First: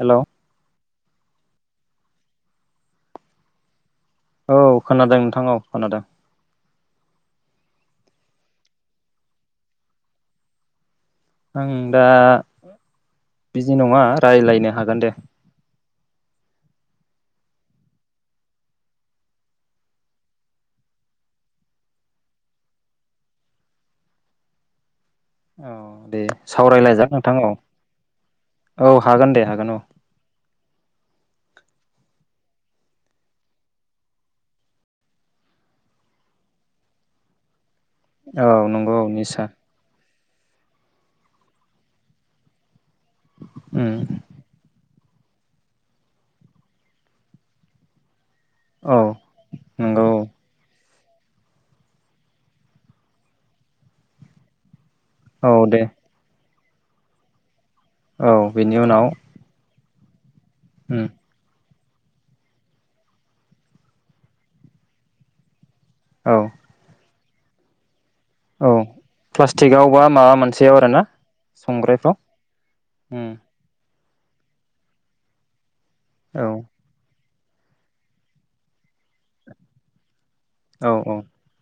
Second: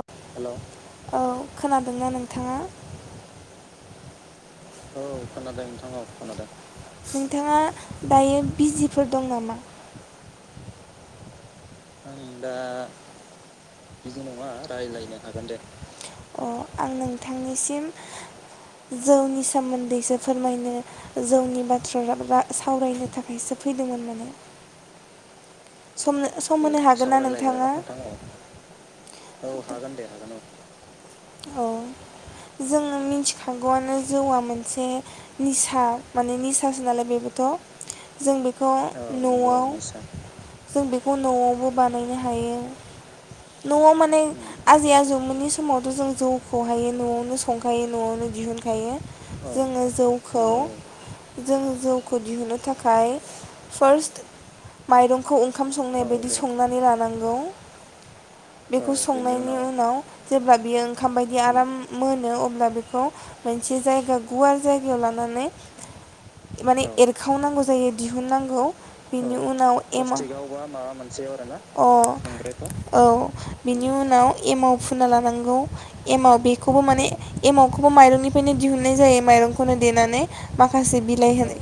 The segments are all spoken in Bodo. हेलौ औ खोनादोंना नोंथाङा? औ खोनादों नोंथां औ खोनादों। नोंथाङा दायो बिजिफोर दं नामा? आं दा बिजि नङा रायलायनो हागोन दे अ' आं नों बिथांनिसिम जौनि सोमोन्दैसो फोरमायनो। जौनि बाथ्रा रा सावरायनो थाखायसो फैदोंमोन नामा? औ दे सम-सम होनो सावरायलायजा हागोन ना नोंथां औ नोंथाङा? औ हागोन दे औ हागोन दे हागोन औ-औ। जोङो मिथिखागौआनो जौआ मोनसे निसा माने निसासो नालाय बेबोथ' जों औ बेखौ नंगौ औ निसा न'आव जों बेखौ न'आवबो बानायनो हायो। न'आव उम माने आजै आजौ मोनै समावथ' जों जौखौहायो न'आवनो संखायो न'आवनो दिहुनखायो औ ओ जोङो नंगौ जौखौ जोंङो जौखौ दिहुनो थाखाय फार्स्ट माइरं खौ औ औ ओंखाम दे संनाय बायदि सं हुंनानै लानांगौ। औ बेनि बेखौ उनाव संनायनि उनाव जेब्ला बियो उम ओंखाम बायदि आराम मोनो अब्ला बेखौ मोनसे जायगा गुवार जायगा याव लानानै औ माने एर खाव नांगौ जायो। दिहुन नांगौ औ बिनि उनाव प्लास्टिकआव बा एमाव प्लास्टिक माबा आव बा मोनसेयाव माबा आरोना मोनसे आव आरो ना [unintelligible] संग्रायफ्राव अ औ उम बेनि बिनि उनाव एमाव फुना लानांगौ। एमाव औ बेखौबो माने एमाव खौबो माइरं निफ्रायनो दिहुननाय जायो माइरं खौनो देनानै। औ माखासे औ बिलाइ होनो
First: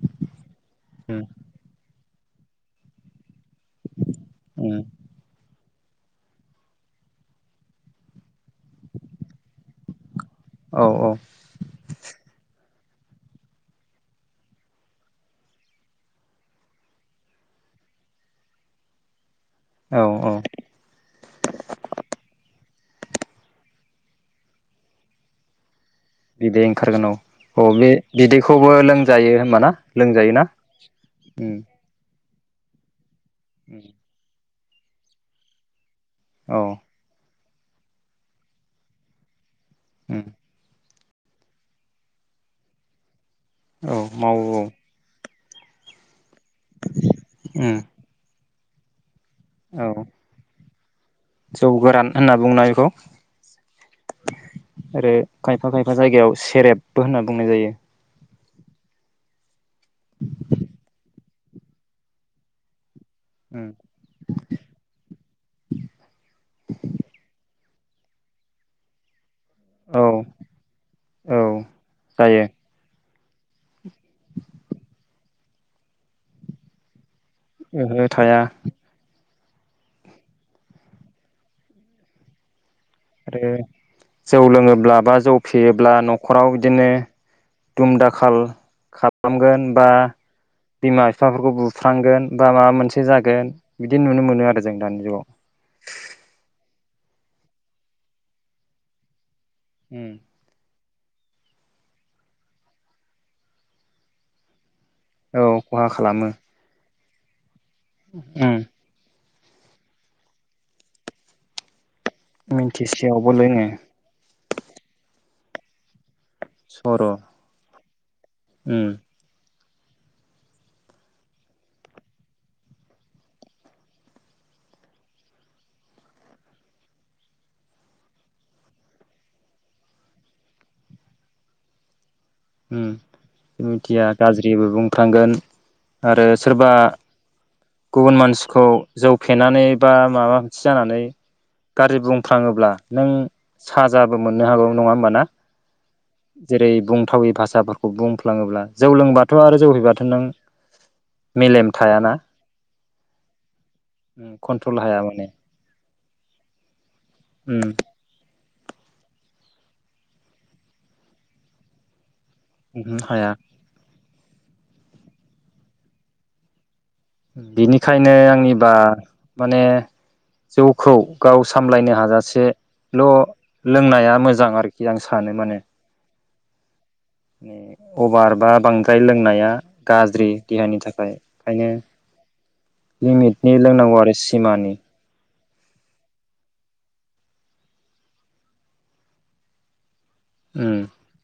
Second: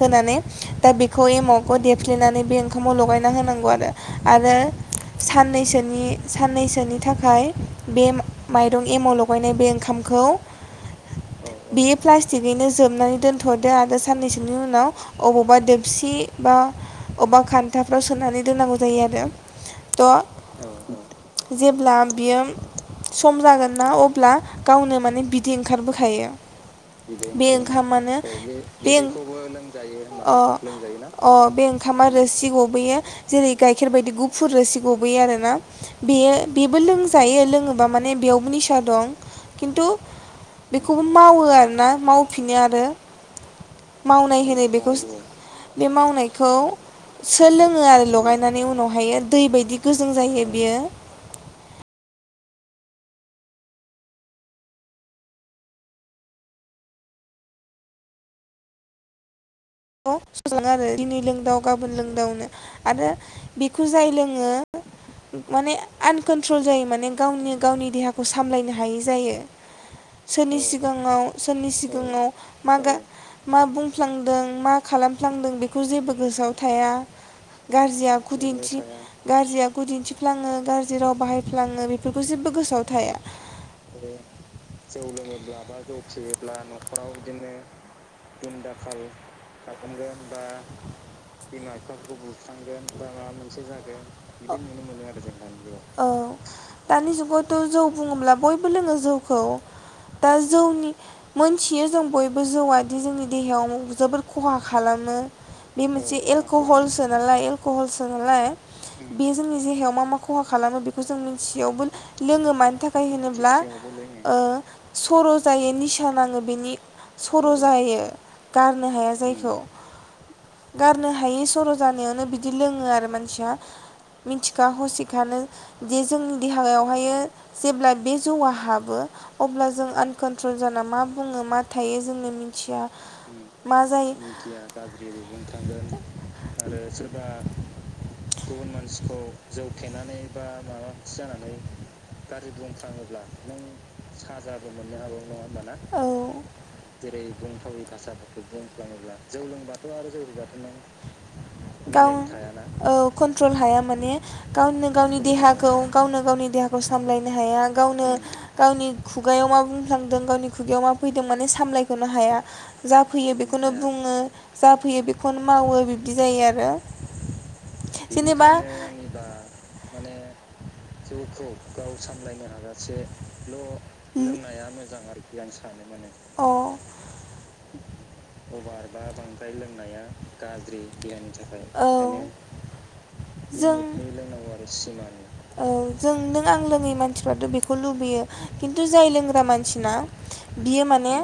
होनानै दा उम बेखौ एमावखौ देर लिफ्लेनानै बे ओंखामाव‌ लगायना होनां [unintelligible] आरो उम साननैसो नि साननै सोनि थाखाय बे माइरं एमाव लगाय नाय बे ओंखामखौ औ औ बेयो प्लास्टि गैनो जोब नानै दोनथ'दो आरो साननै सोनि उनाव अबावबा दोबसि बा अबेबा खान्थाफ्राव सोनानै दोननांगौ जायो आरो। थ औ औ जेब्ला बियो सम जागोन ना अब्ला गावनो माने बिदै ओंखार बोखा यो बिदै ओंखारगोन औ बे औ ओंखामानो‌ बिदैखौबो बे लोंजायो होमबाना [unintelligible] अ लोंजायोना अ उम बे ओंखामानो रोसि गबोयो। जेरै उम गाइखेर बायदि गुफुर फुर रोसि गबोयो आरोना। बेयो औ बेबो लोंजायो लों बुङोबा माने बेयावबो निसा दं। किनतु उम बेखौबो मावो आरोना माव फिनो आरो। औ मावो मावनाय औ होनो बेखौ। बे माव नायखौ उम सोलोङो आरो लगायना नानै उनाव हायो दै बायदि औ गोजों जायो बियो। जौ गोरान होनना बुङोना बेखौ आरो खायफा खायफा जायगायाव सेरेबबो होनना बुंनाय जायो। सङो आरो दिनै लोंदाव गाबोन लोंदावनो आरो उम बेखौ जाय लोङो माने आनकन्ट्रल जायो माने गावनो गावनि देहाखौ सामलायनो हायै जायो। औ सोरनि सिगाङाव औ सोरनि सिगाङाव जायो मा मा बुं मा खालामफ्लांदों बेखौ जेबो गोसोआव थाया। ओहो गाज्रि थाया आखुदिन्थि गाज्रि आखु दिन्थिफ्लाङो गाज्रि राव बाहायफ्लाङो बेफोरखौ जेबो गोसोआव थाया आरो जौ लोङोब्ला बा जौ फेयोब्ला नख'राव बिदिनो दुम दाखाल खालामगोन बा मगोन बा बिमा बिफाफोरखौ बिमा बिफाफोरखौ बुफ्रांगोन बा माबा बुख्रांगोन मोनसे बा माबा जागोन मोनसे बिदि जागोन नुनो मोनो बेखौ आरो जों नुनो दानि मोनो आरो जुगाव जों दानि जुगाव। दानि जुगावथ' जौ बुङोब्ला बयबो लोङो जौ खौ उम दा जौनि मोनथियो जों बयबो जौआदि जोंनि देहायाव जोबोर खहा खालामो औ खहा बे मोनसे खालामो एलक'हल्स लायो। खहलसो नालाय। उम बे जोंनि देहायाव मा मा खहा खालामो बेखौ जों मिथिसेयावबो लोङो मानि थाखाय मिन्थिसेयावबो होनोब्ला लोङो ओ सर' जायैनिसि नाङो बिनि सर' सर' जायो। उम गारनो हाया गारनो हायै सर' जानायावनो बिदि लोङो आरो मानसिया मिथिखा हसिखानो जे जोंनि देहायावहायो जेब्ला बे जौआ हाबो अब्ला जों आनकनट्रल जाना मा बुङो मा थायो जोंनि उम मिथिया मा मिथिया जायो गाज्रिबो बुंफ्रांगोन आरो सोरबा गुबुन मानसिखौ जौ फेनानै बा माबा मोनसे जानानै गाज्रि बुंफ्लाङोब्ला नों साजाबो मोननो हागौ नङा होमबा ना [unintelligible] जेरै बुंथावै भाषाफोरखौ बुंफ्लाङोब्ला जौ लोंबाथ' आरो जौ फैबाथ' नों मेलेम थायाना गाव औ कन्ट्रल हाया माने कन्ट्रल गावनो हाया गावनि माने देहाखौ गावनो गावनि देहा खौ सामलायनो उम हाया गावनो गावनि खुगायाव मा बुंफ्लांदों गावनि खुगायाव मा फैदों माने सामलायख'नो हाया उह जा फैयो हाया। बेखौनो बुङो जाफैयो बेखौनो मावो बिब्दि जायो आरो। बिनिखायनो आंनिबा माने जौखौ गाव सामलायनो हाजासेल' लोंनाया मोजां आरोखि आं सानो माने अ अभार बा अभार बांद्राय बा बांद्राय लोंनाया गाज्रि देहानि गाज्रि थाखाय देहनि थाखाय ओंखायनो औ लिमिटनि ज आरो लोंनांगौ आरो सिमानि सिमानि जों नों आं लोङै मानसिफ्राथ' बेखौ लुबैयो खिन्थु जाय लोंग्रा मानसिना उम बियो माने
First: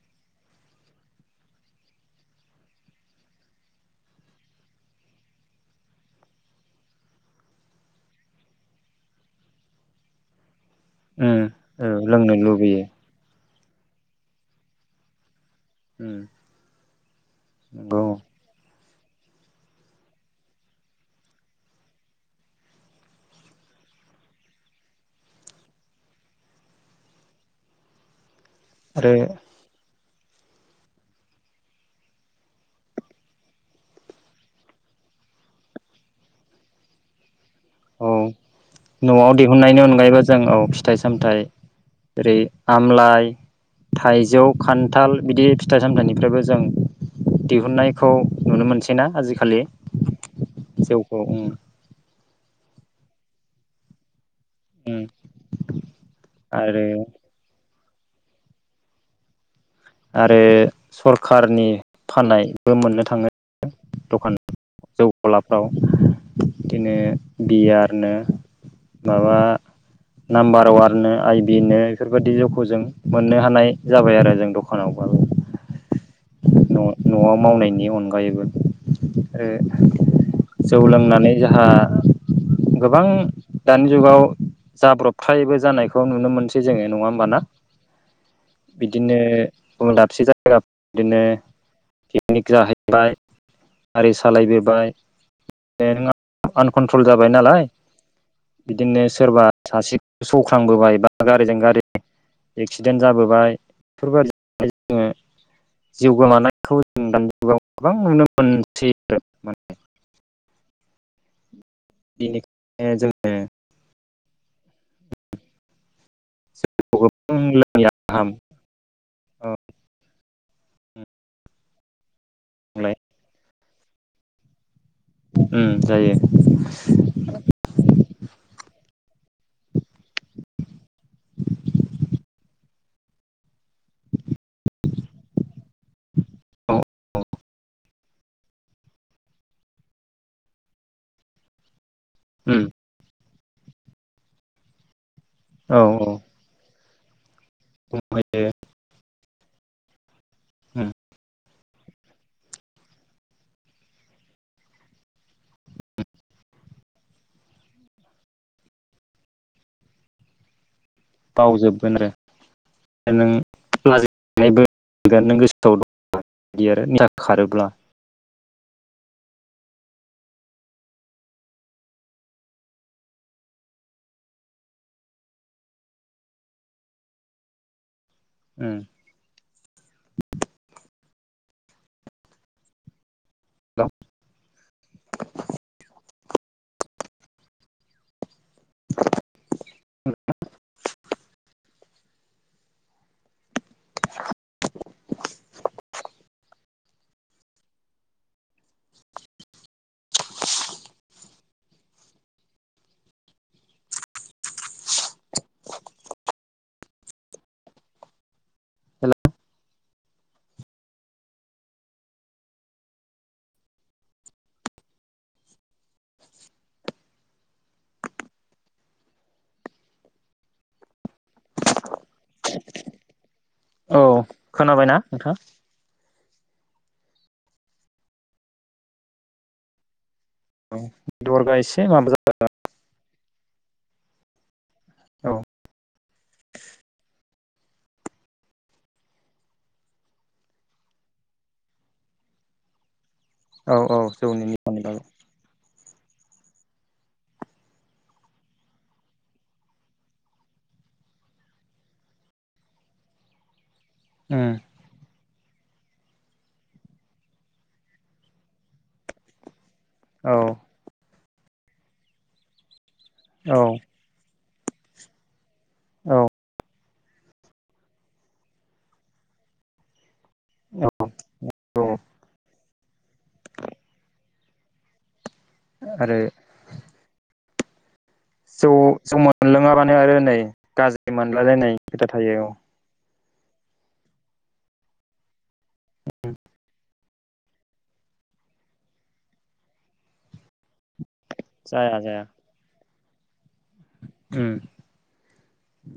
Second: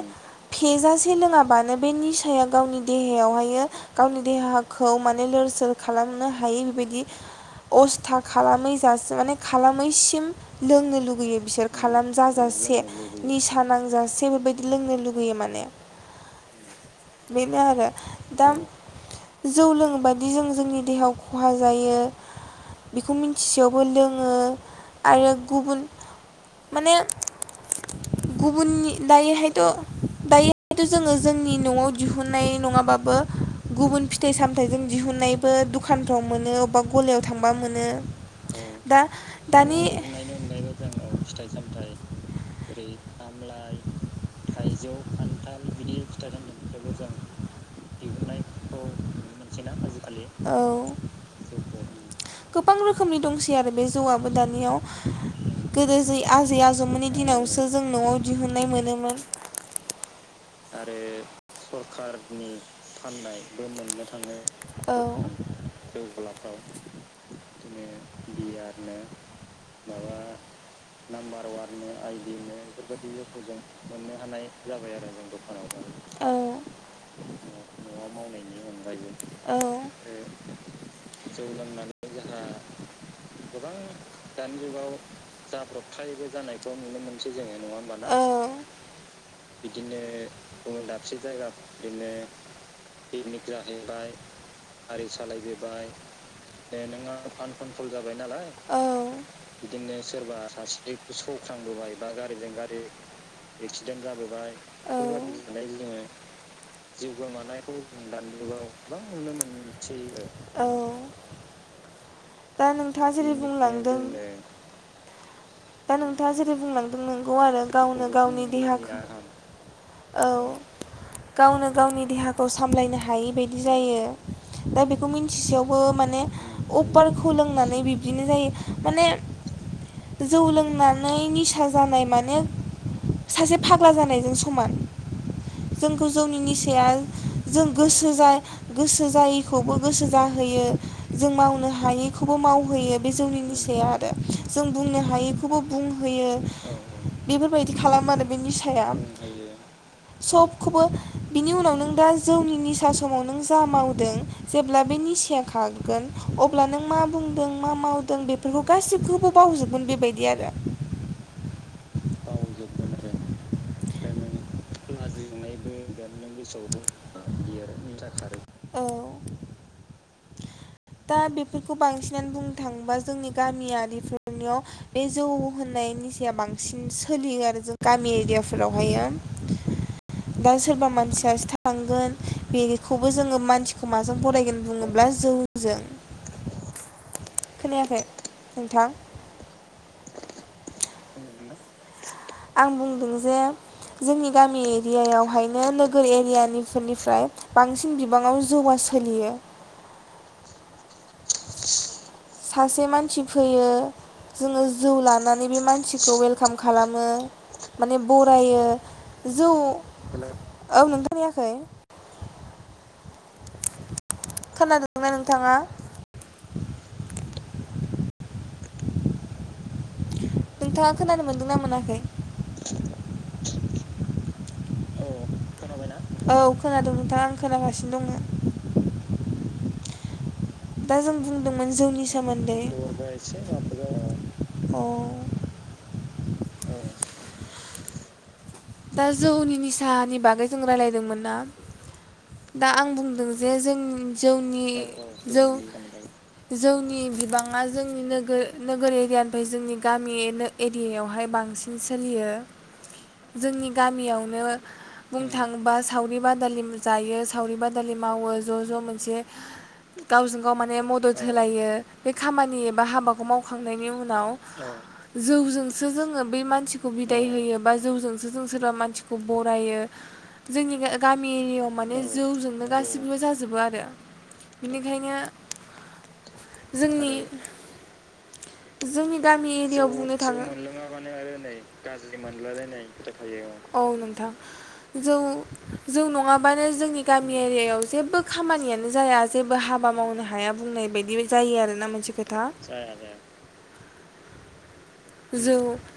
फेजासे लोङाबानो बे निसाया गावनि देहायावहाय गावनि देहाखौ माने लोरसोर खालामनो हायै बेबायदि अस्था खालामै जासि माने खालामैसिम लोंनो लुगैयो उम बिसोर औ लोंनो खालामजाजासे लुबैयो निसा नांजासे बेबायदि लोंनो लुगैयो माने उम बेनो आरो नंगौ दा जौ लोङ बायि जों जोंनि देहायाव खहा जायो बेखौ मिथिसेयावबो लोङो आरो गुबुन माने। गुबुननि आरो दायोैहायथ'। दायोथ' जोङो। जोंनि न'आव दिहुनाय नङाबाबो गुबुन फिथाइ सामथायाइजों दिहुननायबो दुखानफ्राव मोनो अबा गलायाव। थांबा मोनो औ दा न'आव दिहुननायनि दानि अनगायैबो जों औ फिथाइ सामथाइ जओेरै आमलाइ थाइजौ खान्थाल बिदि फिथाइ सामथायाइनि। फ्रायबो जों दिहुननायखौ नुनो मोनसै ना आजिखालि औ जउखौ। गोबां रोखोमनि दंसै आरो बे जौआ। दानियाव उम गोदो ज आजै आरो आजौमोननि दिनावसो। जों न'आव दिहुनाय मोनोमोन। आरो। सरखारनि फाननायबो मोननो थाङो दखान औ जौ गलाफ्राव बिदिनो बि आरनो माबा नाम्बाराव आरनो आइबिनो बेफोरबायदि जौखौ जों मोननो हानाय जाबाय आरो जों दखान। औ। औ न'आव मावनायनि अनगायैबो औ आरो जौ लोंनानै जोंहा गोबां दानि जुगाव जाब्रबथायबो जानायखौ नुनो मोनसै जोङो नङा होमबाना बिदिनो। गुबुन बिदिनो। दाबसे जायगा बुङो दाबसे बिदिनो जायगा बिदिनो पिकनिक जाहैबाय पिकनिक गारि जाहैबाय सालायबोबाय गारि नों सालायबोबाय आनकन्ट्रल नोंहा जाबाय फान नालाय कनट्रल जाबाय नालाय औ बिदिनो सोरबा सासे बिदिनो सोरबा सासे सौख्रांबोबाय बा गारिजों गारि सौख्रांबोबाय बा गारिजों गारि एक्सिडेन्ट जाबोबाय। जोंबो। जोङो जिउ जुगाव गोमानायखौ गोबां नुनो दानि जुगाव मोनसै गोबां आरो नुनो माने मोन औ दा बेनिखायनो नोंथाङा जोङो जेरै बुंलांदों। दा नोंथाङा जेरै जौखौ बुंलांदों नोंगौ गोबां आरो लोङैया गावनो गाहाम गावनि देहाखौ। औ गावनो गावनि देहाखौ। लाय सामलायनो हायै बायदि। बिदि जायो। दा बेखौ उम मिन्थिसेयावबो जायो माने अपारखौ लोंनानै बिब्दिनो जायो। माने जौ लोंनानै निसा जानाय माने सासे फाग्ला जानायजों सम जोंखौ जोंनि औ निसाया जों गोसो जा गोसो जायैखौबो गोसो जाहोयो जों मावनो हायै खौबो उम मावहोयो बे जौनि निसाया आरो। जों बुंनो हायि खौबो औ औ बुंहोयो। बेफोरबायदि खालामो आरो बे खमायो निसाया। सबखौबो उम बिनि उनाव नों दा जौनि निसा समाव नों जा मावदों जेब्ला बे निसाया खागोन अब्ला नों मा बुंदों मा मावदों बेफोरखौ गासिबखौबो बावजोबगोन बेबायदि आरो। बावजोबगोन आरो नों लाजिना [unintelligible] नों गोसोआव [unintelligible] औ। दंबायदि आरो निसा खारोब्ला दा बेफोरखौ बांसिनानो बुंनो थाङोबा जोंनि गामियारिफोरनियाव बे जौ होननाय निसाया बांसिन सोलियो आरो जों उम एरियाफोरावहाय दा सोरबा मान सि सासे थांगोन बेखौबो जोङो हेलौ मानसिखौ माजों बरायगोन बुङोब्ला जौजों खोनायाखै नोंथां? आं बुंदों जे, जोंनि गामि एरियायावहायनो नोगोर एरियानिफोरनिफ्राय बांसिन बिबाङाव जौवा सोलियो। सासे मानसि फैयो, जोङो जौ लानानै बे मानसिखौ वेलकाम खालामो माने बरायो। जौ औ नोंथां खोनायाखै? खोनादोंना नोंथाङा? नोंथाङा खोनानो मोनदोंना मोनाखै? औ। खोनाबायना नोंथाङा? औ खोनादों नोंथाङा आं खोनागासिनो दङ। औ दा जों नेटवर्कआ बुंदोंमोन एसे जौनि माबा सोमोन्दै। जाबाय अ। जा औ [unintelligible] दा जौनि निसानि बागै जों रायलायदोंमोन ना, दा आं बुंदों जों जे औ औ जौनि जों-जोंनि निसानि बागै जों जौनि बिबाङा जोंनि नोगोर नोगोर एरियानिफ्राय जोंनि गामि एरियायावहाय बांसिन सोलियो। जोंनि गामियावनो उम बुंनो थाङोबा सावरि बादालि जायो, सावरि बादालि मावो ज' ज' मोनसे औ गावजों गाव माने मदद होलायो बे खामानि एबा हाबा खौ औ मावखांनायनि उनाव जौजोंसो जोङो बै मानसिखौ बिदाय होयो बा जौजोंसो जों सोरबा मानसिखौ बरायो, जोंनि गामि एरियायाव औ औ माने जौजोंनो गासैबो जाजोबो आरो बेनिखायनो, आरो जोंनि जौ जौ जोंनि गामि एरियायाव मोनलोङाबानो बुंनो आरो नै थाङो, जौ जौ गाज्रि मोनलोङाब्लानो मोनलायलायनाय खोथा गाज्रि थायो औ मोनलायलायनाय औ नोथां जौ जौ नङाबानो जोंनि गामि एरियायाव जेबो खामानियानो जाया जेबो हाबा मावनो हाया बुंनाय बायदि जायो आरोना जाया मोनसे जाया खोथा, जाया जाया उम जौ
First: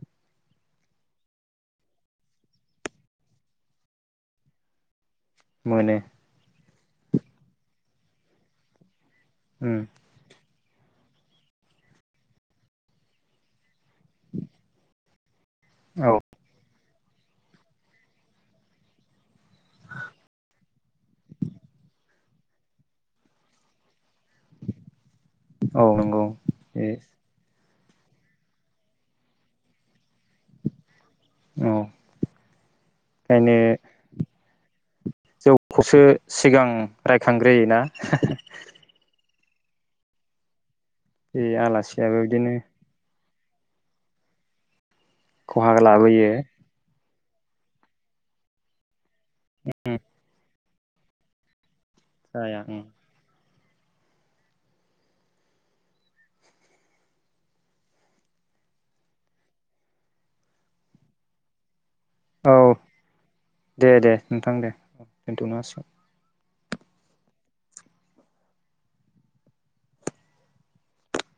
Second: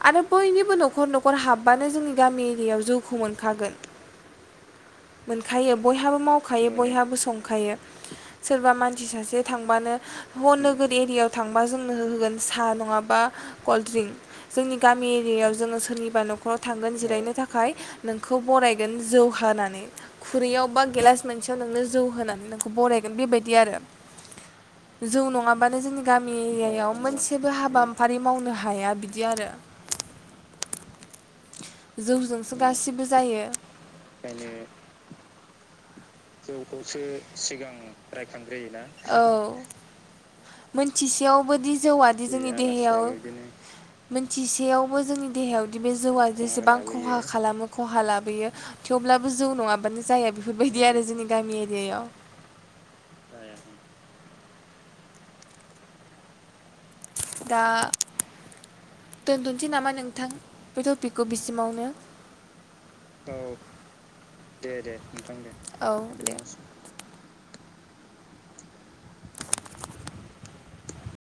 आरो बयनिबो न'खर न'खर हाबबानो जोंनि गामि एरियायाव जौखौ मोनखागोन। मोनखायो मोनो बयहाबो मावखायो बयहाबो संखायो सोरबा मान सि सासे उम थांबानो [unintelligible] एरियायाव थांबा जोंनो हो-होगोन सा नङाबा कल्ड ड्रिंक जोंनि गामि [unintelligible] जोङो औ सोरनिबा नखराव थांगोन जो बेरायनो थाखाय नोंखौ बरायगोन जौ हानानै खुरैयाव बा गेलास मोनसेयाव नोंनो जौ होनानै नोंखौ बरायगोन बेबायदि आरो जौ नङाबानो औ जोंनि नंगौ गामि बे एरियायाव मोनसेबो हाबा फारि मावनो हा हाया बिदि आरो औ जौ जोंसो गासिबो जायो ओंखायनो ओंखायनो जौखौसो सिगां जौखौसो सिगां रायखांग्रोयोना रायखांग्रोयोना औ बे मोनथिसेयावबोदि आलासियाबो जौआादि जोंनि बिदिनो देहायाव मोनथिसेयाव बो जोंनि देहायाव खहा दि बे जौआ लाबोयो खहा खालामो खहा लाबोयो थेवब्लाबो जौ उम नङाबानो जाया बेफो बायदि आरो जोंनि गामि एरियायाव जाया ओम दा दोनथसै नामा नोंथां बे टपिकखौ बिसिमावनो औ औ दे दे नोंथां दे दे नोंथां दे दोनथ'नो हासिगोन औ दे